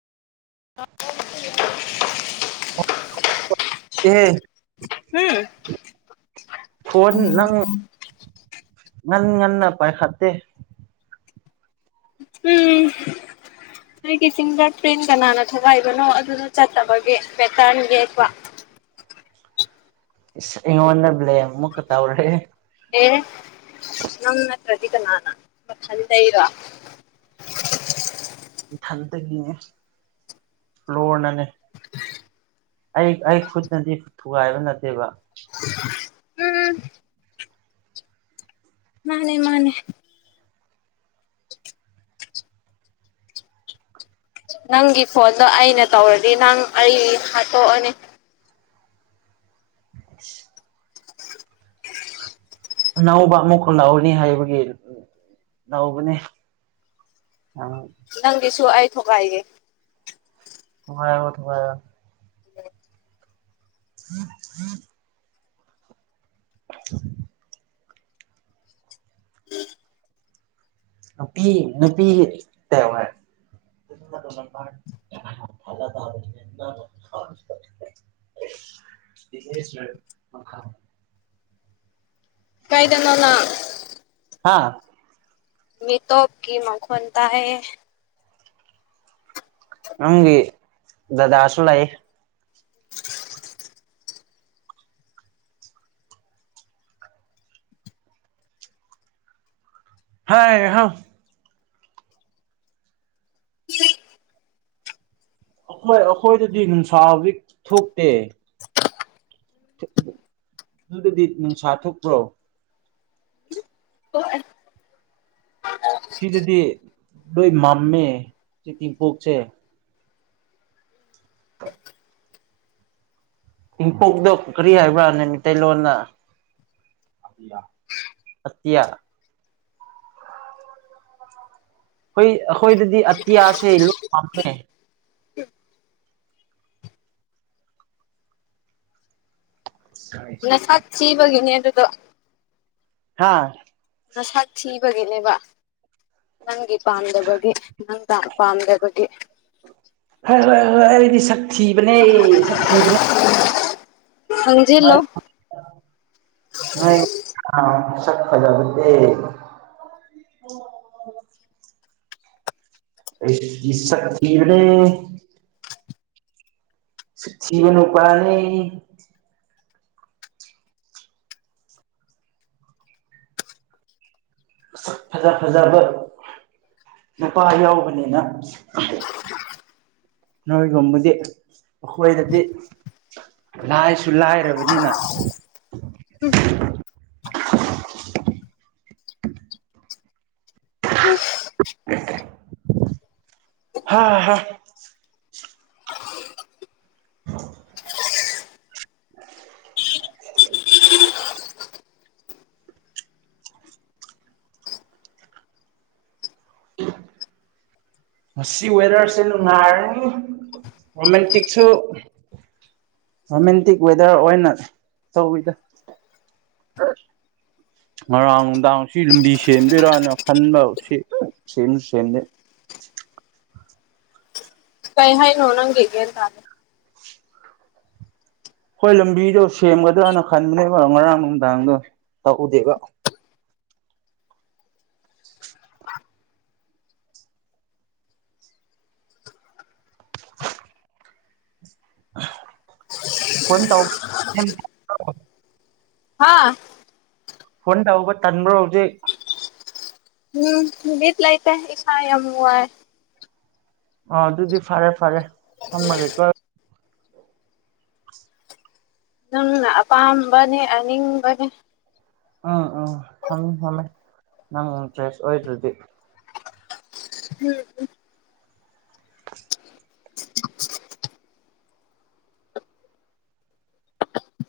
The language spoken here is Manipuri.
ꯑꯦꯍꯦ ꯎꯝ ꯐꯣꯟ ꯅꯪ ꯉꯟ ꯉꯟꯅ ꯄꯥꯏꯈꯠꯇꯦ ꯎꯝ ꯑꯩꯒꯤ ꯐꯤꯡꯒꯔ ꯄ꯭ꯔꯤꯟ ꯀꯅꯥꯅ ꯊꯒꯥꯏꯕꯅꯣ ꯑꯗꯨꯅ ꯆꯠꯇꯕꯒꯤ ꯄꯦꯇꯔꯟ ꯌꯦꯛꯄ ꯑꯁ ꯏꯉꯣꯟ ꯕ꯭ꯂꯦ ꯑꯃꯨꯛ ꯇꯧꯔꯦꯍꯦ ꯑꯦ ꯅꯪ ꯅꯠꯇ꯭ꯔꯗꯤ ꯀꯅꯥꯅ ꯃꯊꯜꯗꯔꯣ ꯏꯊꯟꯇꯒꯤꯅꯦ ꯐꯣꯔꯅꯅꯦ ꯑꯩ ꯑꯩ ꯈꯨꯠꯅꯗꯤ ꯊꯨꯒꯥꯏꯕ ꯅꯠꯇꯦꯕ ꯎꯝ ꯃꯥꯅꯦ ꯃꯥꯅꯦ ꯅꯪꯒꯤ ꯐꯣꯟꯗꯣ ꯑꯩꯅ ꯇꯧꯔꯗꯤ ꯅꯪ ꯑꯩ ꯍꯥꯠꯇꯣꯛꯑꯅꯤ ꯑꯁ ꯑ ꯅꯧꯕ ꯑꯃꯨꯛꯈ ꯂꯧꯎꯅꯤ ꯍꯥꯏꯕꯒꯤ ꯇꯧꯕꯅꯦ ꯑꯪ ꯅꯪꯗꯤꯁꯨ ꯑꯩ ꯊꯨꯒꯥꯏꯒꯦ [unintelligible] [inaudible] [inaudible] ꯅꯨꯄꯤ ꯅꯨꯄꯤ [unintelligible] [inaudible] [unintelligible] ꯀꯥꯏꯗꯅ‌ꯣ ꯅꯪ ꯍꯥꯥ ꯃꯤꯇꯣꯞꯀꯤ ꯃꯈꯣꯟ ꯇꯥꯏꯌ‌ꯦ ꯅꯪꯒꯤ ꯗꯗꯥꯁꯨ ꯂꯩ ꯍꯥꯏ ꯍꯥ ꯑꯩꯈꯣꯏ ꯑꯩꯈꯣꯏꯗꯗꯤ ꯅꯨꯡꯁꯥꯕꯨꯗꯤ ꯊꯣꯛꯇꯦ ꯑꯗꯨꯗꯗꯤ ꯅꯨꯡꯁꯥ ꯊꯣꯛꯄ꯭ꯔꯣ ꯊ‌ꯣꯛꯑꯦ ꯁꯤꯗꯗꯤ ꯂꯣꯏ ꯃꯥꯝꯃꯦ ꯁꯤ [unintelligible] ꯏꯪꯄꯣꯛꯗꯣ ꯀꯔꯤ ꯍꯥꯏꯕꯔ ꯅ‌ꯣꯏ ꯃꯤꯇꯩꯂꯣꯟꯗ ꯑꯠꯇꯤꯌꯥ ꯑꯈ‌ꯣꯏ ꯑꯈꯣꯏꯗꯗꯤ ꯑꯇꯤꯌꯥꯁꯦ ꯂꯣꯏ ꯄꯥꯝꯃꯦ ꯅꯁꯥꯛ ꯊꯤꯕꯒꯤꯅꯤ ꯑꯗꯨꯗꯣ ꯍꯥꯥ ꯅꯁꯥꯛ ꯊꯤꯕꯒꯤꯅꯦꯕ ꯅꯪꯒꯤ ꯄꯥꯝꯗꯕꯒꯤ ꯅꯪ ꯄꯥꯝꯗꯕꯒꯤ ꯍꯥꯏꯔ‌ꯣ ꯍꯥꯏꯔ‌ꯣ ꯑꯩꯗꯤ ꯁꯛ ꯊꯤꯕꯅꯦ ꯁꯛ ꯊꯤꯕꯅꯦ ꯈꯪꯖꯤꯜꯂꯣ [unintelligible] ꯁꯛ ꯐꯖꯕꯖ‌ꯦ ꯑꯩꯗꯤ ꯁꯛ ꯊꯤꯕꯅꯦ ꯁꯛ ꯊꯤꯕ ꯅꯨꯄꯥꯅ‌ꯦ ꯁꯛ ꯐꯖꯥ ꯐꯖꯥꯕ ꯅꯨꯄꯥ ꯌꯥꯎꯕꯅꯤꯅ ꯅꯣꯏꯒꯨꯝꯕꯗꯤ ꯑꯩꯈꯣꯏꯗꯗꯤ ꯂꯥꯏꯁꯨ ꯂꯥꯏꯔꯕꯅꯤꯅ [inaudible] ꯍꯥ ꯍꯥ [inaudible] [inaudible] [inaudible] ꯉꯁꯤ ꯋꯦꯗꯔꯁꯦ ꯅꯨꯡꯉꯥꯏꯔꯅꯤ ꯔꯣꯃꯦꯟꯇꯤꯛꯁꯨ ꯔꯣꯃꯦꯟꯇꯤꯛ ꯋꯦꯗꯔ ꯑꯣꯏꯅ ꯇꯧꯋꯤꯗ [inaudible] ꯉꯔꯥꯡ ꯅꯨꯡꯗꯥꯡ ꯁꯤ ꯂꯝꯕꯤ ꯁꯦꯝꯗꯣꯏꯔꯅ ꯈꯟꯕ ꯁꯤ ꯁꯦꯝꯁꯨ ꯁꯦꯝꯗꯦ ꯀꯩ ꯍꯥꯏꯅꯣ ꯅꯪ [unintelligible] ꯇꯗꯦ ꯑꯈ‌ꯣꯏ ꯂꯝꯕꯤꯗꯣ ꯁꯦꯝꯒꯗ꯭ꯔꯅ ꯈꯟꯕꯅꯦꯕ ꯉꯔꯥꯡ ꯅꯨꯡꯗꯥꯡꯗꯣ ꯇꯥꯛꯎꯗꯦꯕ ꯐꯣꯟ ꯇꯧ [unintelligible] ꯍꯥꯥ ꯐꯣꯟ ꯇꯧꯕ ꯇꯟꯕ꯭ꯔꯣ ꯍꯧꯖꯤꯛ [unintelligible] ꯂꯩꯇꯦ ꯏꯁꯥ ꯌꯥ ꯋꯥꯏ ꯑ ꯑꯗꯨꯗꯤ ꯐꯔꯦ ꯐꯔꯦ ꯊꯝꯃꯒꯦꯀꯣ ꯅꯪꯅ ꯑꯄꯥꯝꯕꯅꯦ ꯑꯅꯤꯡꯕꯅꯦ ꯑꯥ ꯑꯥ [unintelligible] ꯅꯪ ꯏꯟꯇꯔꯦꯁ ꯑꯣꯏꯗ꯭ꯔꯗꯤ [unintelligible]